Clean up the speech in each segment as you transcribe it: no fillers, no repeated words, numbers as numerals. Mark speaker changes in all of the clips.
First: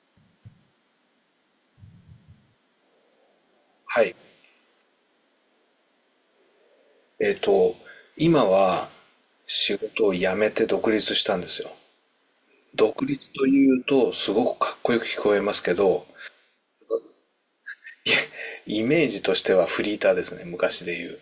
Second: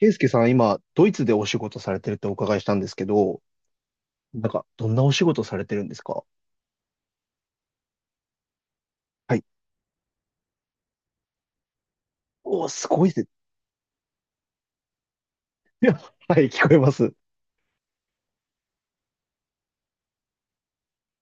Speaker 1: ケイスケさん、今、ドイツでお仕事されてるってお伺いしたんですけど、
Speaker 2: はい。
Speaker 1: どんなお仕事されてるんですか？
Speaker 2: えっと、今は
Speaker 1: はい。
Speaker 2: 仕事を辞めて独立したんですよ。
Speaker 1: おー、す
Speaker 2: 独
Speaker 1: ごいです。
Speaker 2: 立というとすごくかっこよく聞こえますけ
Speaker 1: いや、
Speaker 2: ど、
Speaker 1: はい、聞こえます。
Speaker 2: イメージとしてはフリーターですね、昔で言う。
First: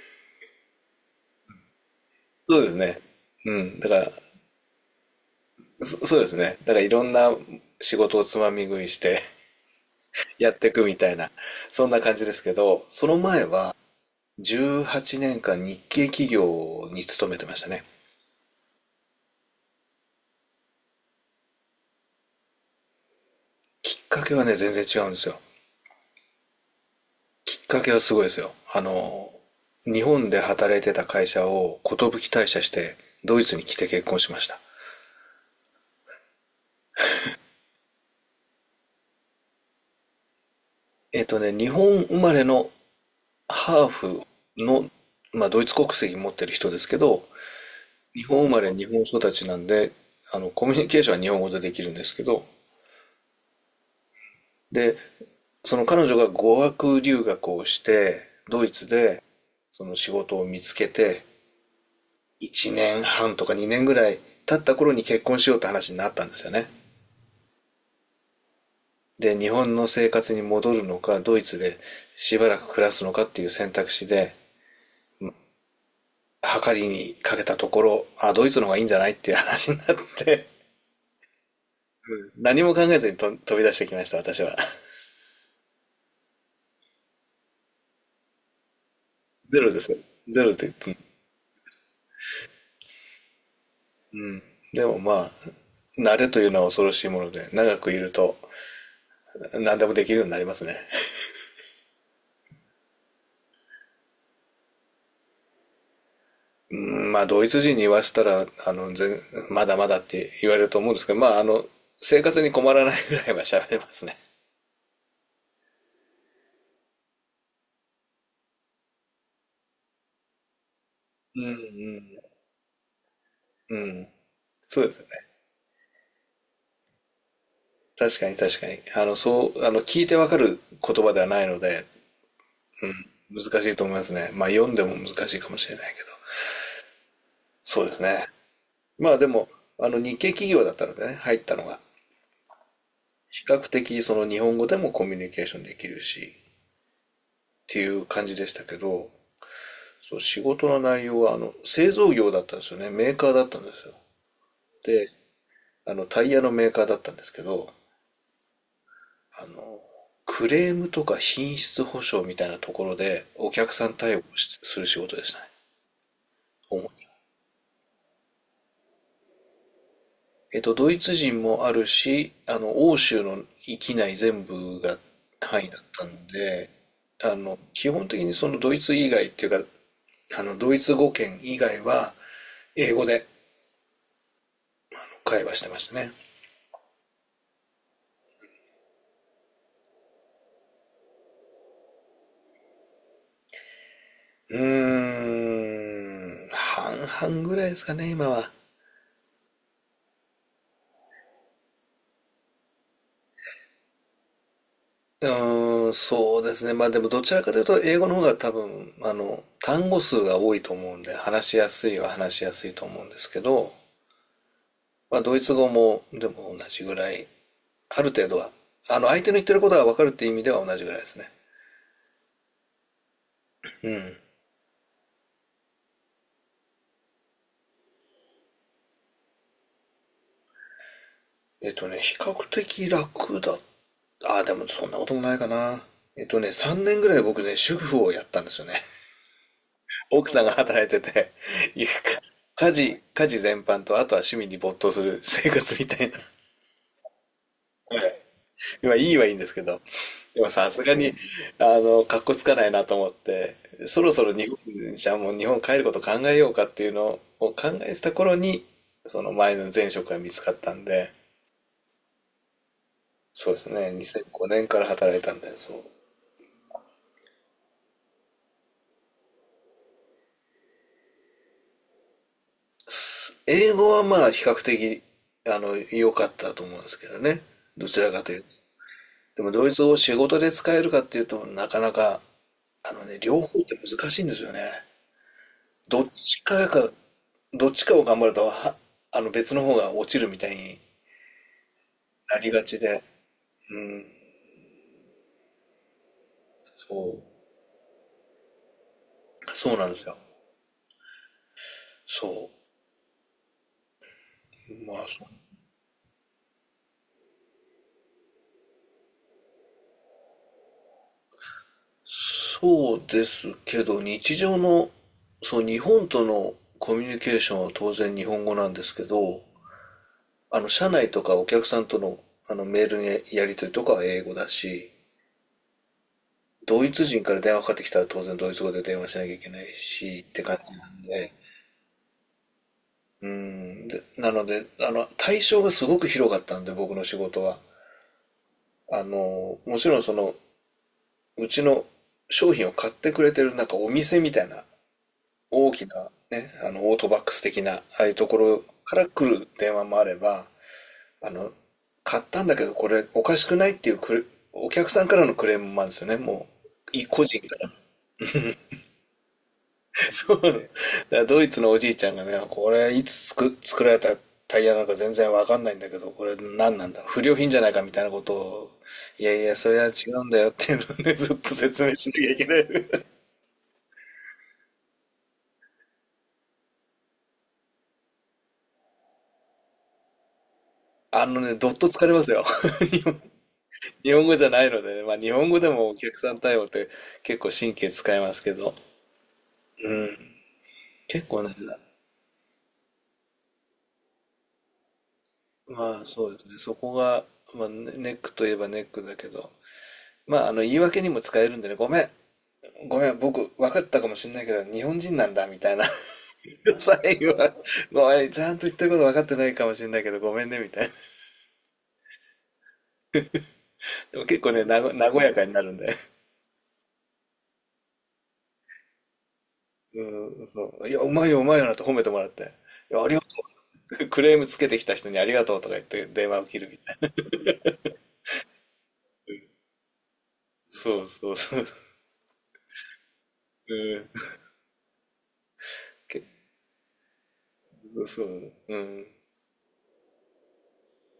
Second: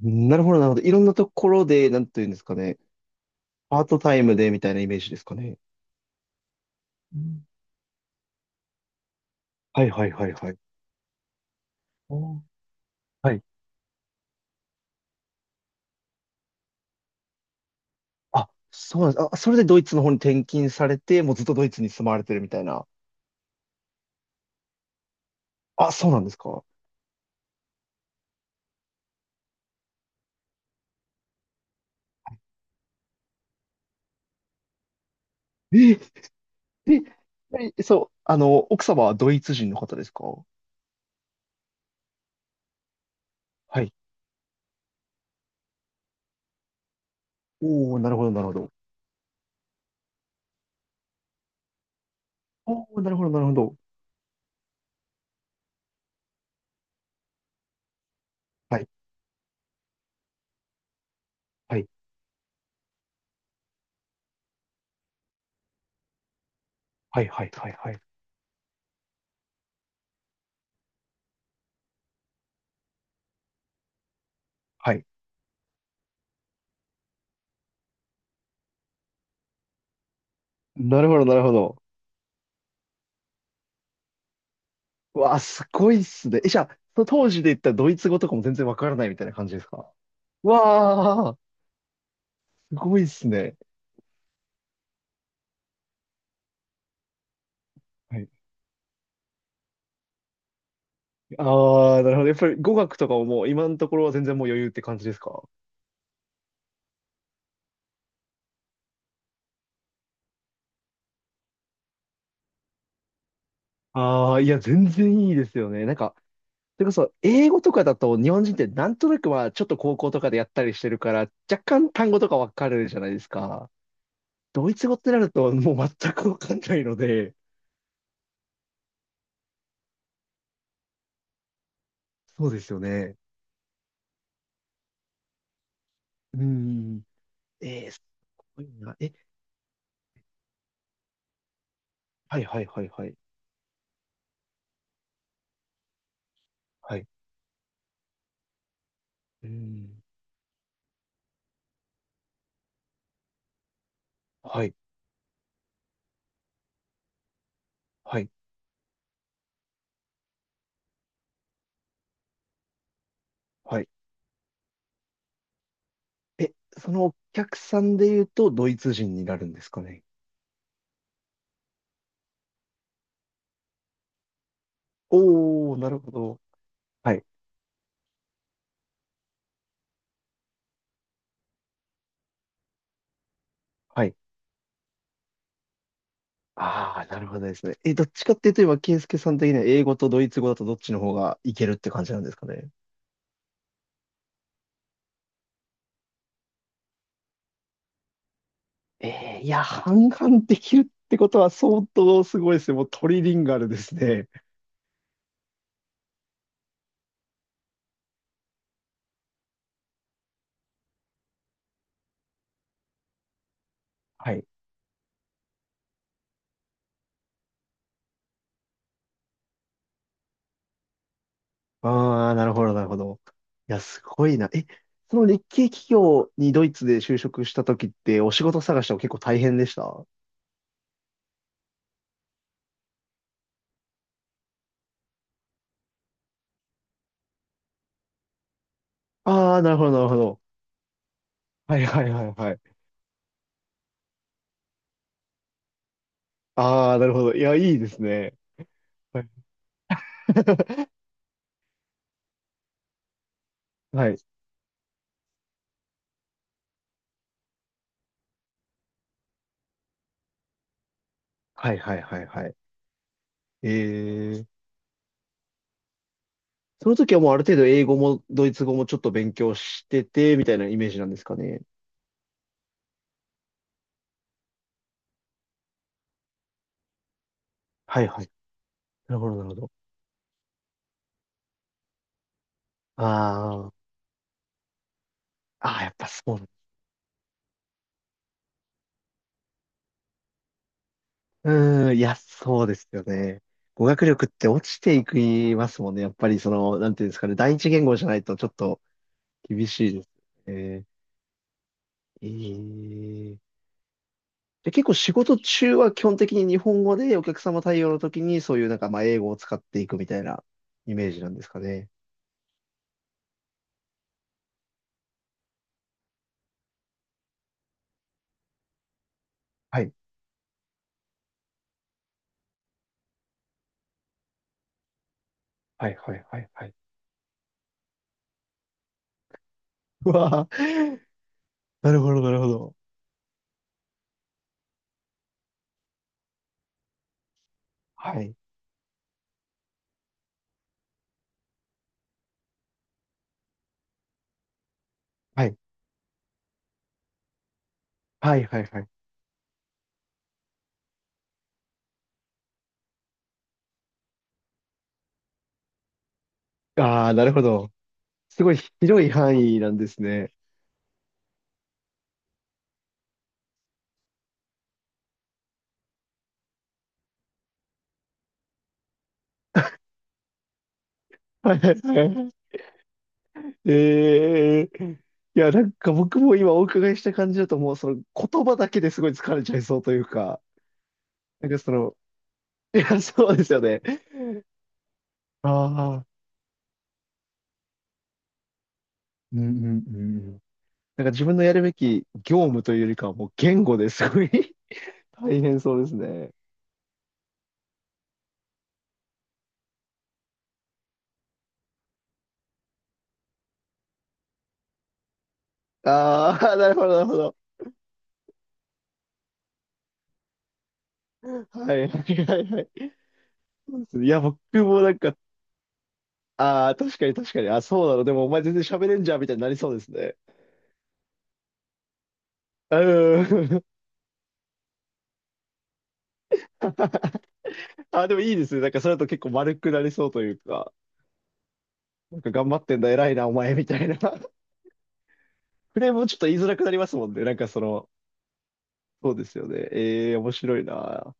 Speaker 1: なるほど、なるほど。いろんなところで、なんていうんですか
Speaker 2: そうです
Speaker 1: ね。
Speaker 2: ね。うん。
Speaker 1: パー
Speaker 2: だか
Speaker 1: ト
Speaker 2: ら、
Speaker 1: タイムでみたいなイメージですかね。
Speaker 2: そ、そうですね。だからいろん
Speaker 1: う
Speaker 2: な
Speaker 1: ん。
Speaker 2: 仕事をつまみ食いして
Speaker 1: はい、はい、はい、は
Speaker 2: や
Speaker 1: い。
Speaker 2: っていくみたいな、そんな感じで
Speaker 1: おー。
Speaker 2: すけど、その
Speaker 1: はい。
Speaker 2: 前は18年間日系企業に勤めてましたね。
Speaker 1: あ、そうなんです。あ、それでドイツの方に転勤されて、もうずっとドイツに住まわれてるみたいな。
Speaker 2: きっかけはね、全然違うんですよ。
Speaker 1: あ、そうなんですか。
Speaker 2: きっかけはすごいですよ。日本で働いてた会社を寿退社して、ドイツに来て結婚しました。
Speaker 1: え、え、え、そう、奥様はドイツ人の方ですか？
Speaker 2: えっとね、日本生まれの
Speaker 1: は
Speaker 2: ハー
Speaker 1: い。
Speaker 2: フの、まあ、ドイツ国籍持ってる人ですけど、
Speaker 1: おー、なる
Speaker 2: 日
Speaker 1: ほど、な
Speaker 2: 本
Speaker 1: る
Speaker 2: 生
Speaker 1: ほ
Speaker 2: ま
Speaker 1: ど。
Speaker 2: れ、日本育ちなんで、コミュニケーションは日本語でできるんですけど、
Speaker 1: おお、なるほど、なるほど。
Speaker 2: で、その彼女が語学留学をして、ドイ
Speaker 1: は
Speaker 2: ツ
Speaker 1: い、
Speaker 2: で、その仕事を見つけて、
Speaker 1: はい、
Speaker 2: 1年半とか2年ぐらい経った頃に結婚しようって話になったんですよね。
Speaker 1: はい、はい、はい、はい。
Speaker 2: で、日本の生活に戻るのか、ドイツでしばらく暮らすのかっていう選択肢で、
Speaker 1: はい。
Speaker 2: 計りにかけたところ、あ、ドイツの方がいいんじゃないっていう話になって
Speaker 1: なるほど、なるほど。
Speaker 2: 何も考えずにと飛び出してきました、私は。
Speaker 1: うわあ、すごいっすね。え、じゃあ、その当時で言ったドイツ語とかも全然わからないみたいな感 じで
Speaker 2: ゼ
Speaker 1: す
Speaker 2: ロで
Speaker 1: か？
Speaker 2: すよ。ゼ
Speaker 1: う
Speaker 2: ロで。
Speaker 1: わあ、すごいっすね。
Speaker 2: でもまあ、慣れというのは恐ろしいもので、長くいる
Speaker 1: はい。
Speaker 2: と何でもできるようになりますね。
Speaker 1: ああ、なるほど。やっぱり語学とかももう今のところは全然もう余裕って感じですか？
Speaker 2: うん、まあ、ドイツ人に言わせたら、まだまだって言われると思うんですけど、まあ、生活に困らないぐらいは喋れますね。
Speaker 1: ああ、いや、全然いいですよね。それこそ、英語とかだと日本人ってなんとなく、まあ、ちょっと高校とかでやったりしてるから、若干単語とかわかるじゃないですか。
Speaker 2: うん。
Speaker 1: ドイ
Speaker 2: そ
Speaker 1: ツ
Speaker 2: うで
Speaker 1: 語っ
Speaker 2: すね。
Speaker 1: てなるともう全くわかんないので、
Speaker 2: 確かに確かに。聞いてわかる言葉ではないので、
Speaker 1: そうですよね。
Speaker 2: 難しいと思いますね。まあ、読んでも難しいかもしれないけど。
Speaker 1: うん。
Speaker 2: そう
Speaker 1: えー、
Speaker 2: です
Speaker 1: す
Speaker 2: ね。
Speaker 1: ごいな。
Speaker 2: ま
Speaker 1: え、
Speaker 2: あ、でも、あの、日系企業だったのでね、入ったのが。
Speaker 1: はいはいはいはい。
Speaker 2: 比較的、その日本語でもコミュニケーションできるし、っ
Speaker 1: はい。
Speaker 2: ていう感じでしたけど、
Speaker 1: うん。
Speaker 2: そう、仕事の内容は、製造業だったんですよね。メーカーだったんですよ。
Speaker 1: はい。
Speaker 2: で、あの、タイヤのメーカーだったんですけど、
Speaker 1: はい。
Speaker 2: あの、クレームとか品質保証みたいなところで、お客
Speaker 1: はい。
Speaker 2: さん対応をしする仕事でしたね。
Speaker 1: え、
Speaker 2: 主に。
Speaker 1: そのお客さんで言うと、ドイツ人になるんですかね。
Speaker 2: えっと、ドイツ人もあるし、欧州の域内全部が範囲
Speaker 1: おー、
Speaker 2: だっ
Speaker 1: なる
Speaker 2: た
Speaker 1: ほ
Speaker 2: ん
Speaker 1: ど。
Speaker 2: で、
Speaker 1: はい。
Speaker 2: 基本的にそのドイツ以外っていうか、あの、ドイツ語圏以外は、英語で
Speaker 1: はい。
Speaker 2: 会話してましたね。
Speaker 1: ああ、なるほどですね。え、どっちかっていうと、今、ス介さん的には英語とドイツ語だとどっちの方がいけるって感じなんですかね。
Speaker 2: うーん、半々ぐらいですかね、今は。
Speaker 1: えー、いや、半々できるってことは相当すごいですね。もうトリリンガルですね。
Speaker 2: うーん、そうですね。まあでもどちらかというと英語の方が多分、単語数が多いと思うんで、話しやすいは話しやすいと思うんですけど、
Speaker 1: はい。
Speaker 2: まあ、ドイツ語もでも同じぐらい、ある程度は、相手の言ってることが分かるっていう意味では同じぐらいですね。
Speaker 1: ああ、なるほど、なるほど。いや、すごいな。え、その日系企業にドイツで就職した時って、お仕事探しは結構大変でした？
Speaker 2: えっとね、比較的楽だ。ああ、でもそんなこともないかな。えっとね、3年ぐらい僕ね、主婦をやったんですよね。
Speaker 1: ああー、なるほど、なる ほ
Speaker 2: 奥
Speaker 1: ど。
Speaker 2: さんが働いてて、
Speaker 1: はい
Speaker 2: いうか、
Speaker 1: はいはいはい。
Speaker 2: 家事全般と、あとは趣味に没頭する生活みたいな。
Speaker 1: ああ、なるほど。いや、いいですね。
Speaker 2: 今いい
Speaker 1: は
Speaker 2: は
Speaker 1: い。
Speaker 2: いいんですけど、でもさす がに、かっこつかないなと思って、そ
Speaker 1: は
Speaker 2: ろ
Speaker 1: い
Speaker 2: そろ日本、じゃあもう日本帰ること考えようかっていうのを考えてた頃に、その前の前職が見つかったんで、
Speaker 1: はいはいはいはい。
Speaker 2: そうで
Speaker 1: え
Speaker 2: すね、2005
Speaker 1: ー、
Speaker 2: 年から働いたんで、そう。
Speaker 1: その時はもうある程度英語もドイツ語もちょっと勉強してて、みたいなイメージなんですかね。
Speaker 2: 英語はまあ比較的、良かったと思うんですけどね。ど
Speaker 1: は
Speaker 2: ち
Speaker 1: い
Speaker 2: ら
Speaker 1: は
Speaker 2: か
Speaker 1: い。
Speaker 2: というと。
Speaker 1: なるほど、な
Speaker 2: で
Speaker 1: る
Speaker 2: も
Speaker 1: ほ
Speaker 2: ド
Speaker 1: ど。
Speaker 2: イツ語を仕事で使えるかっていうとなかなか、あのね、両方って
Speaker 1: あ
Speaker 2: 難しいんですよね。
Speaker 1: あ、ああ、やっ
Speaker 2: ど
Speaker 1: ぱ
Speaker 2: っ
Speaker 1: そう
Speaker 2: ち
Speaker 1: な。
Speaker 2: かが、どっちかを頑張ると、は、あの別の方が落ちるみたいに
Speaker 1: うーん、いや、
Speaker 2: なりが
Speaker 1: そうで
Speaker 2: ち
Speaker 1: すよ
Speaker 2: で、
Speaker 1: ね。語学力って落ちていきますもんね。やっぱりその、なんていうん
Speaker 2: そ
Speaker 1: ですかね、
Speaker 2: う。
Speaker 1: 第一言語じゃないとちょっと厳
Speaker 2: そう
Speaker 1: し
Speaker 2: なん
Speaker 1: い
Speaker 2: で
Speaker 1: で
Speaker 2: す
Speaker 1: す
Speaker 2: よ。
Speaker 1: ね。え
Speaker 2: そ
Speaker 1: ー、で、結
Speaker 2: う。
Speaker 1: 構
Speaker 2: まあ、
Speaker 1: 仕
Speaker 2: そ
Speaker 1: 事中は基本的に日本語でお客様対応の時にそういうまあ英語を使っていくみたいなイメージなんですかね。
Speaker 2: そうですけど、日常の、そう、日本とのコミュニケーションは当然日本語なんですけど、
Speaker 1: はい。
Speaker 2: 社内とかお客さんとの、メールのやり取りとかは英語だし、
Speaker 1: はいはいはいはい。
Speaker 2: ドイツ人から電話かかってきたら当然ドイツ語で電話しなきゃいけない
Speaker 1: う
Speaker 2: し、って
Speaker 1: わ
Speaker 2: 感じな
Speaker 1: ー。
Speaker 2: んで、
Speaker 1: なるほど、なるほど。
Speaker 2: うで、なので、対象がすごく広かったんで、僕の仕事は。
Speaker 1: はい。
Speaker 2: もちろんその、うちの商品を買ってくれてるなんかお店みたいな、
Speaker 1: はい。
Speaker 2: 大きなね、オートバックス的な、ああいうと
Speaker 1: は
Speaker 2: こ
Speaker 1: い、は
Speaker 2: ろ
Speaker 1: い、はい。
Speaker 2: から来る電話もあれば、あの、買ったんだけどこれおかしくないっていうお客さんからのクレームもあるんですよね、もう。
Speaker 1: ああ、な
Speaker 2: 個
Speaker 1: る
Speaker 2: 人
Speaker 1: ほ
Speaker 2: から。
Speaker 1: ど。すごい広い範囲なんです ね。
Speaker 2: そう。だからドイツのおじいちゃんがね、これいつ作、作られたタイヤなのか全然わかんないんだけど、これ何なんだ不良品じゃないかみたいなことを、いやいや、それは違うんだよっていうのをね、ずっと
Speaker 1: はい、は
Speaker 2: 説明しなきゃ
Speaker 1: い、
Speaker 2: いけない。
Speaker 1: ええ。いや、僕も今お伺いした感じだともうその言葉だけですごい疲れちゃいそうというか、
Speaker 2: あの
Speaker 1: なん
Speaker 2: ね、
Speaker 1: か
Speaker 2: ど
Speaker 1: そ
Speaker 2: っと
Speaker 1: の、
Speaker 2: 疲れますよ。
Speaker 1: いや、そうですよね。
Speaker 2: 日本語じゃないのでね、まあ日
Speaker 1: あ
Speaker 2: 本語でもお
Speaker 1: あ、
Speaker 2: 客さん対応って結構神経使いますけど、
Speaker 1: うんうんう
Speaker 2: う
Speaker 1: んう
Speaker 2: ん。
Speaker 1: ん。なんか自
Speaker 2: 結
Speaker 1: 分の
Speaker 2: 構ね、
Speaker 1: やるべき業務というよりかはもう言語ですごい 大変そうです
Speaker 2: まあそ
Speaker 1: ね。
Speaker 2: うですね、そこが、まあ、ネックといえばネックだけど、言い訳にも使えるんでね、ごめん、ごめん、僕、分かったかもしれないけど、日本人なんだ、みたいな。
Speaker 1: ああ、なる ほど、
Speaker 2: 最
Speaker 1: なるほ
Speaker 2: 後
Speaker 1: ど。
Speaker 2: は、ごめん、ちゃんと言ってること分かってないかもしれないけど、ごめんね、みたいな。
Speaker 1: はいはいはいはい。そうですね。い
Speaker 2: で
Speaker 1: や、
Speaker 2: も
Speaker 1: 僕
Speaker 2: 結構ね、
Speaker 1: もなんか、
Speaker 2: 和やかになるんで。
Speaker 1: ああ、確かに確かに、あ、そうなの、でもお前全然喋れんじゃんみたいになりそうですね。
Speaker 2: うん、そう。いや、うまいよ、うまいよなって褒めてもらって。いや、ありが
Speaker 1: う
Speaker 2: と
Speaker 1: ん。
Speaker 2: う。クレームつけてきた人にありがとうとか言って電話を切るみたいな。
Speaker 1: あ、でもいいですね。なんかそれだと結構丸くなりそうというか、
Speaker 2: そうそうそう。
Speaker 1: なんか頑張ってんだ、偉いな、お前、み
Speaker 2: う
Speaker 1: たいな。
Speaker 2: ん。
Speaker 1: フレームもちょっ
Speaker 2: け、
Speaker 1: と言いづらくなりますもんね。
Speaker 2: そうそう。うん。
Speaker 1: そうですよね。ええ、面白いな。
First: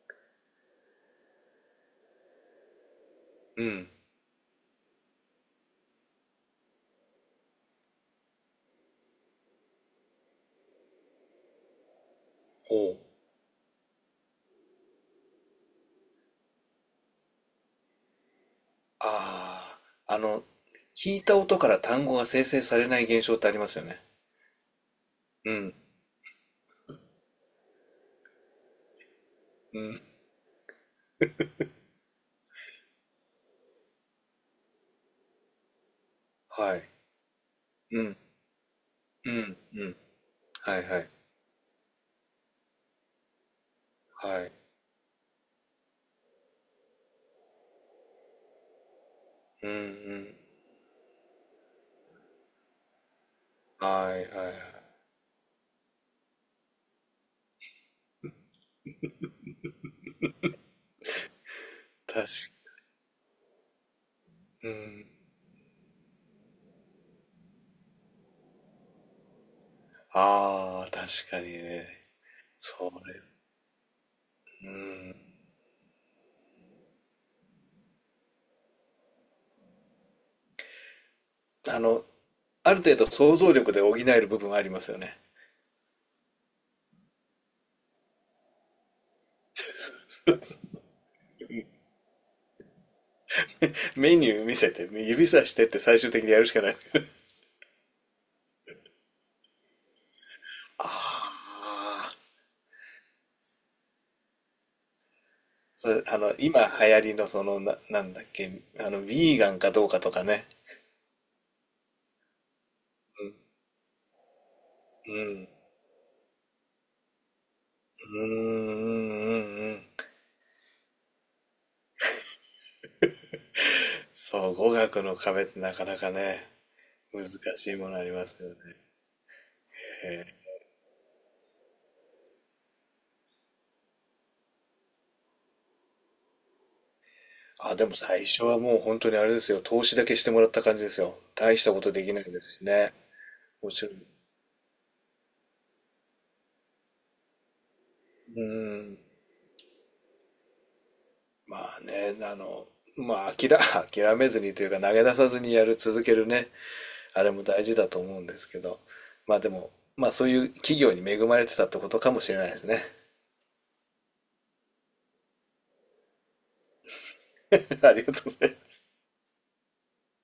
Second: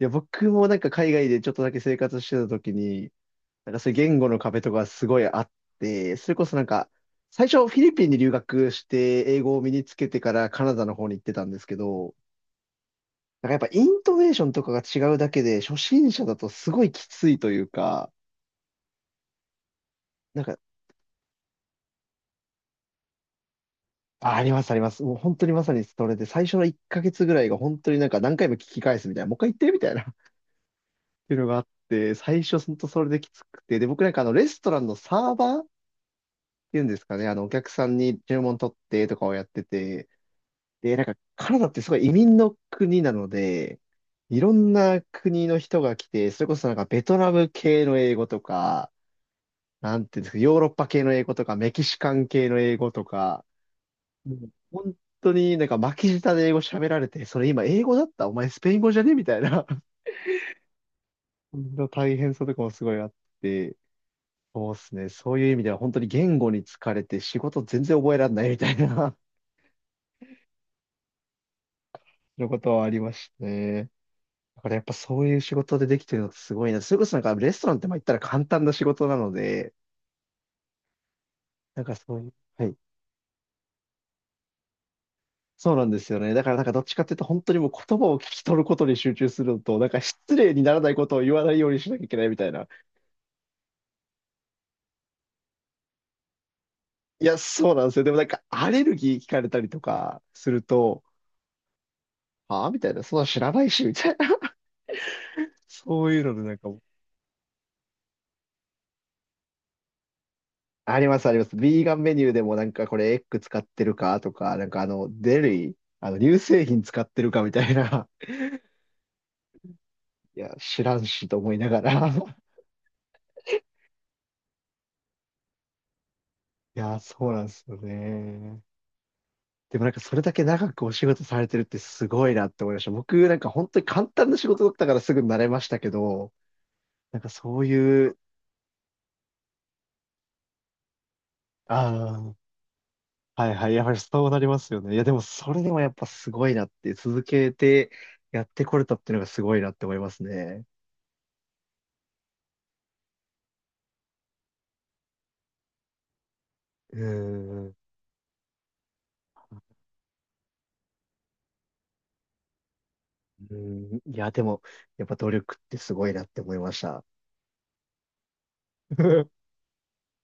Speaker 1: いや、僕も海外でちょっとだけ生活してた時に、
Speaker 2: うん。
Speaker 1: そういう言語の壁とかすごいあって、それこそなんか、最初フィリピンに留学して英語を身につけてからカナダの方に行ってたんですけど、
Speaker 2: ほう。
Speaker 1: なんかやっぱイントネーションとかが違うだけで、初心者だとすごいきついというか、
Speaker 2: ああ、あ
Speaker 1: な
Speaker 2: の、
Speaker 1: んか
Speaker 2: 聞いた音から単語が生成されない現象ってありますよね。
Speaker 1: あ、あります、あります。もう本当に
Speaker 2: う
Speaker 1: まさ
Speaker 2: ん。
Speaker 1: にそれで、最初の1ヶ月ぐらいが本当に何回も聞き返すみたいな、もう一回言ってみたいな っていうのがあって、最初本当それできつくて、で、僕、レストランのサーバーっ
Speaker 2: は
Speaker 1: ていうん
Speaker 2: い。
Speaker 1: ですかね、あのお客さん
Speaker 2: うん。
Speaker 1: に注文取ってとか
Speaker 2: う
Speaker 1: をやっ
Speaker 2: ん、
Speaker 1: て
Speaker 2: うん。
Speaker 1: て、
Speaker 2: はい
Speaker 1: で、
Speaker 2: は
Speaker 1: なん
Speaker 2: い。
Speaker 1: かカナダってすごい移民の国なので、い
Speaker 2: は
Speaker 1: ろ
Speaker 2: い。
Speaker 1: んな国の人が来て、それこそなんかベトナム系の英語とか、
Speaker 2: うんう
Speaker 1: なんていうんです
Speaker 2: ん。
Speaker 1: か、ヨーロッパ系の英語とか、メキシカン系の英語とか、
Speaker 2: はい
Speaker 1: もう
Speaker 2: はいはい。
Speaker 1: 本当になんか巻き舌で英語喋られて、それ今英語だったお前スペイン語じゃねみたいな の
Speaker 2: 確
Speaker 1: 大変さとかも
Speaker 2: か
Speaker 1: すごいあって、
Speaker 2: う
Speaker 1: そうです
Speaker 2: ん。
Speaker 1: ね。そういう意味では本当に言語に疲れて仕事全然覚えられないみたいな
Speaker 2: ああ、確かにね。
Speaker 1: のことはあ
Speaker 2: そ
Speaker 1: りま
Speaker 2: れ、
Speaker 1: したね。だ
Speaker 2: う
Speaker 1: からやっぱ
Speaker 2: ん。
Speaker 1: そういう仕事でできてるのってすごいな。それこそなんかレストランってまあ言ったら簡単な仕事なので、
Speaker 2: あ
Speaker 1: なんか
Speaker 2: の、
Speaker 1: そういう、は
Speaker 2: あ
Speaker 1: い。
Speaker 2: る程度想像力で補える部分はありますよね。
Speaker 1: そうなんですよね。だからなんかどっちかっていうと本当にもう言葉を聞き取ることに集中するのと、なんか失礼にならないことを言わないようにしなきゃいけないみたいな。
Speaker 2: メニュー見せて、指さしてって最終的にやるしかない。
Speaker 1: いや、そうなんですよ。でもなんか、アレルギー聞かれたりとかする と、
Speaker 2: ああ。
Speaker 1: ああ、みたいな、そんな知らないし、みたいな。
Speaker 2: それ、
Speaker 1: そう
Speaker 2: あ
Speaker 1: いう
Speaker 2: の、
Speaker 1: のでなん
Speaker 2: 今
Speaker 1: かもう、
Speaker 2: 流行りのその、なんだっけ、ビーガンかどうかとかね。
Speaker 1: あります、あります。ビーガンメニューでもなんかこれエッグ使ってるかとか、
Speaker 2: う
Speaker 1: デ
Speaker 2: ん。
Speaker 1: リー、あの、乳製品使ってるかみたいな。
Speaker 2: うんうんうんうん。
Speaker 1: いや、知らんしと思いながら。
Speaker 2: そう、語学の壁ってなかなかね。
Speaker 1: いや、
Speaker 2: 難
Speaker 1: そうなんです
Speaker 2: し
Speaker 1: よ
Speaker 2: いものありますよね。
Speaker 1: ね。でもなんかそれ
Speaker 2: え
Speaker 1: だ
Speaker 2: ー
Speaker 1: け長くお仕事されてるってすごいなって思いました。僕なんか本当に簡単な仕事だったからすぐ慣れましたけど、なんかそう
Speaker 2: あ、でも
Speaker 1: いう、
Speaker 2: 最初はもう本当にあれですよ。投資だけしてもらった感じですよ。大したことできない
Speaker 1: ああ、
Speaker 2: ですしね。
Speaker 1: はいは
Speaker 2: も
Speaker 1: い。
Speaker 2: ち
Speaker 1: や
Speaker 2: ろ
Speaker 1: は
Speaker 2: ん。
Speaker 1: りそうなりますよね。いや、でもそれでもやっぱすごいなって、続けて
Speaker 2: う
Speaker 1: やってこれた
Speaker 2: ん。
Speaker 1: っていうのがすごいなって思いますね。
Speaker 2: まあね、あの、まあ諦、諦めずにというか投げ出さずにやる、続けるね。
Speaker 1: うー
Speaker 2: あれも大
Speaker 1: ん。
Speaker 2: 事
Speaker 1: う
Speaker 2: だと思うんですけど。まあでも、まあそういう企業に恵まれてたってことかもしれないですね。
Speaker 1: ーん。いや、でも、やっぱ努力ってすごいなって思いました。
Speaker 2: ありがとうございます。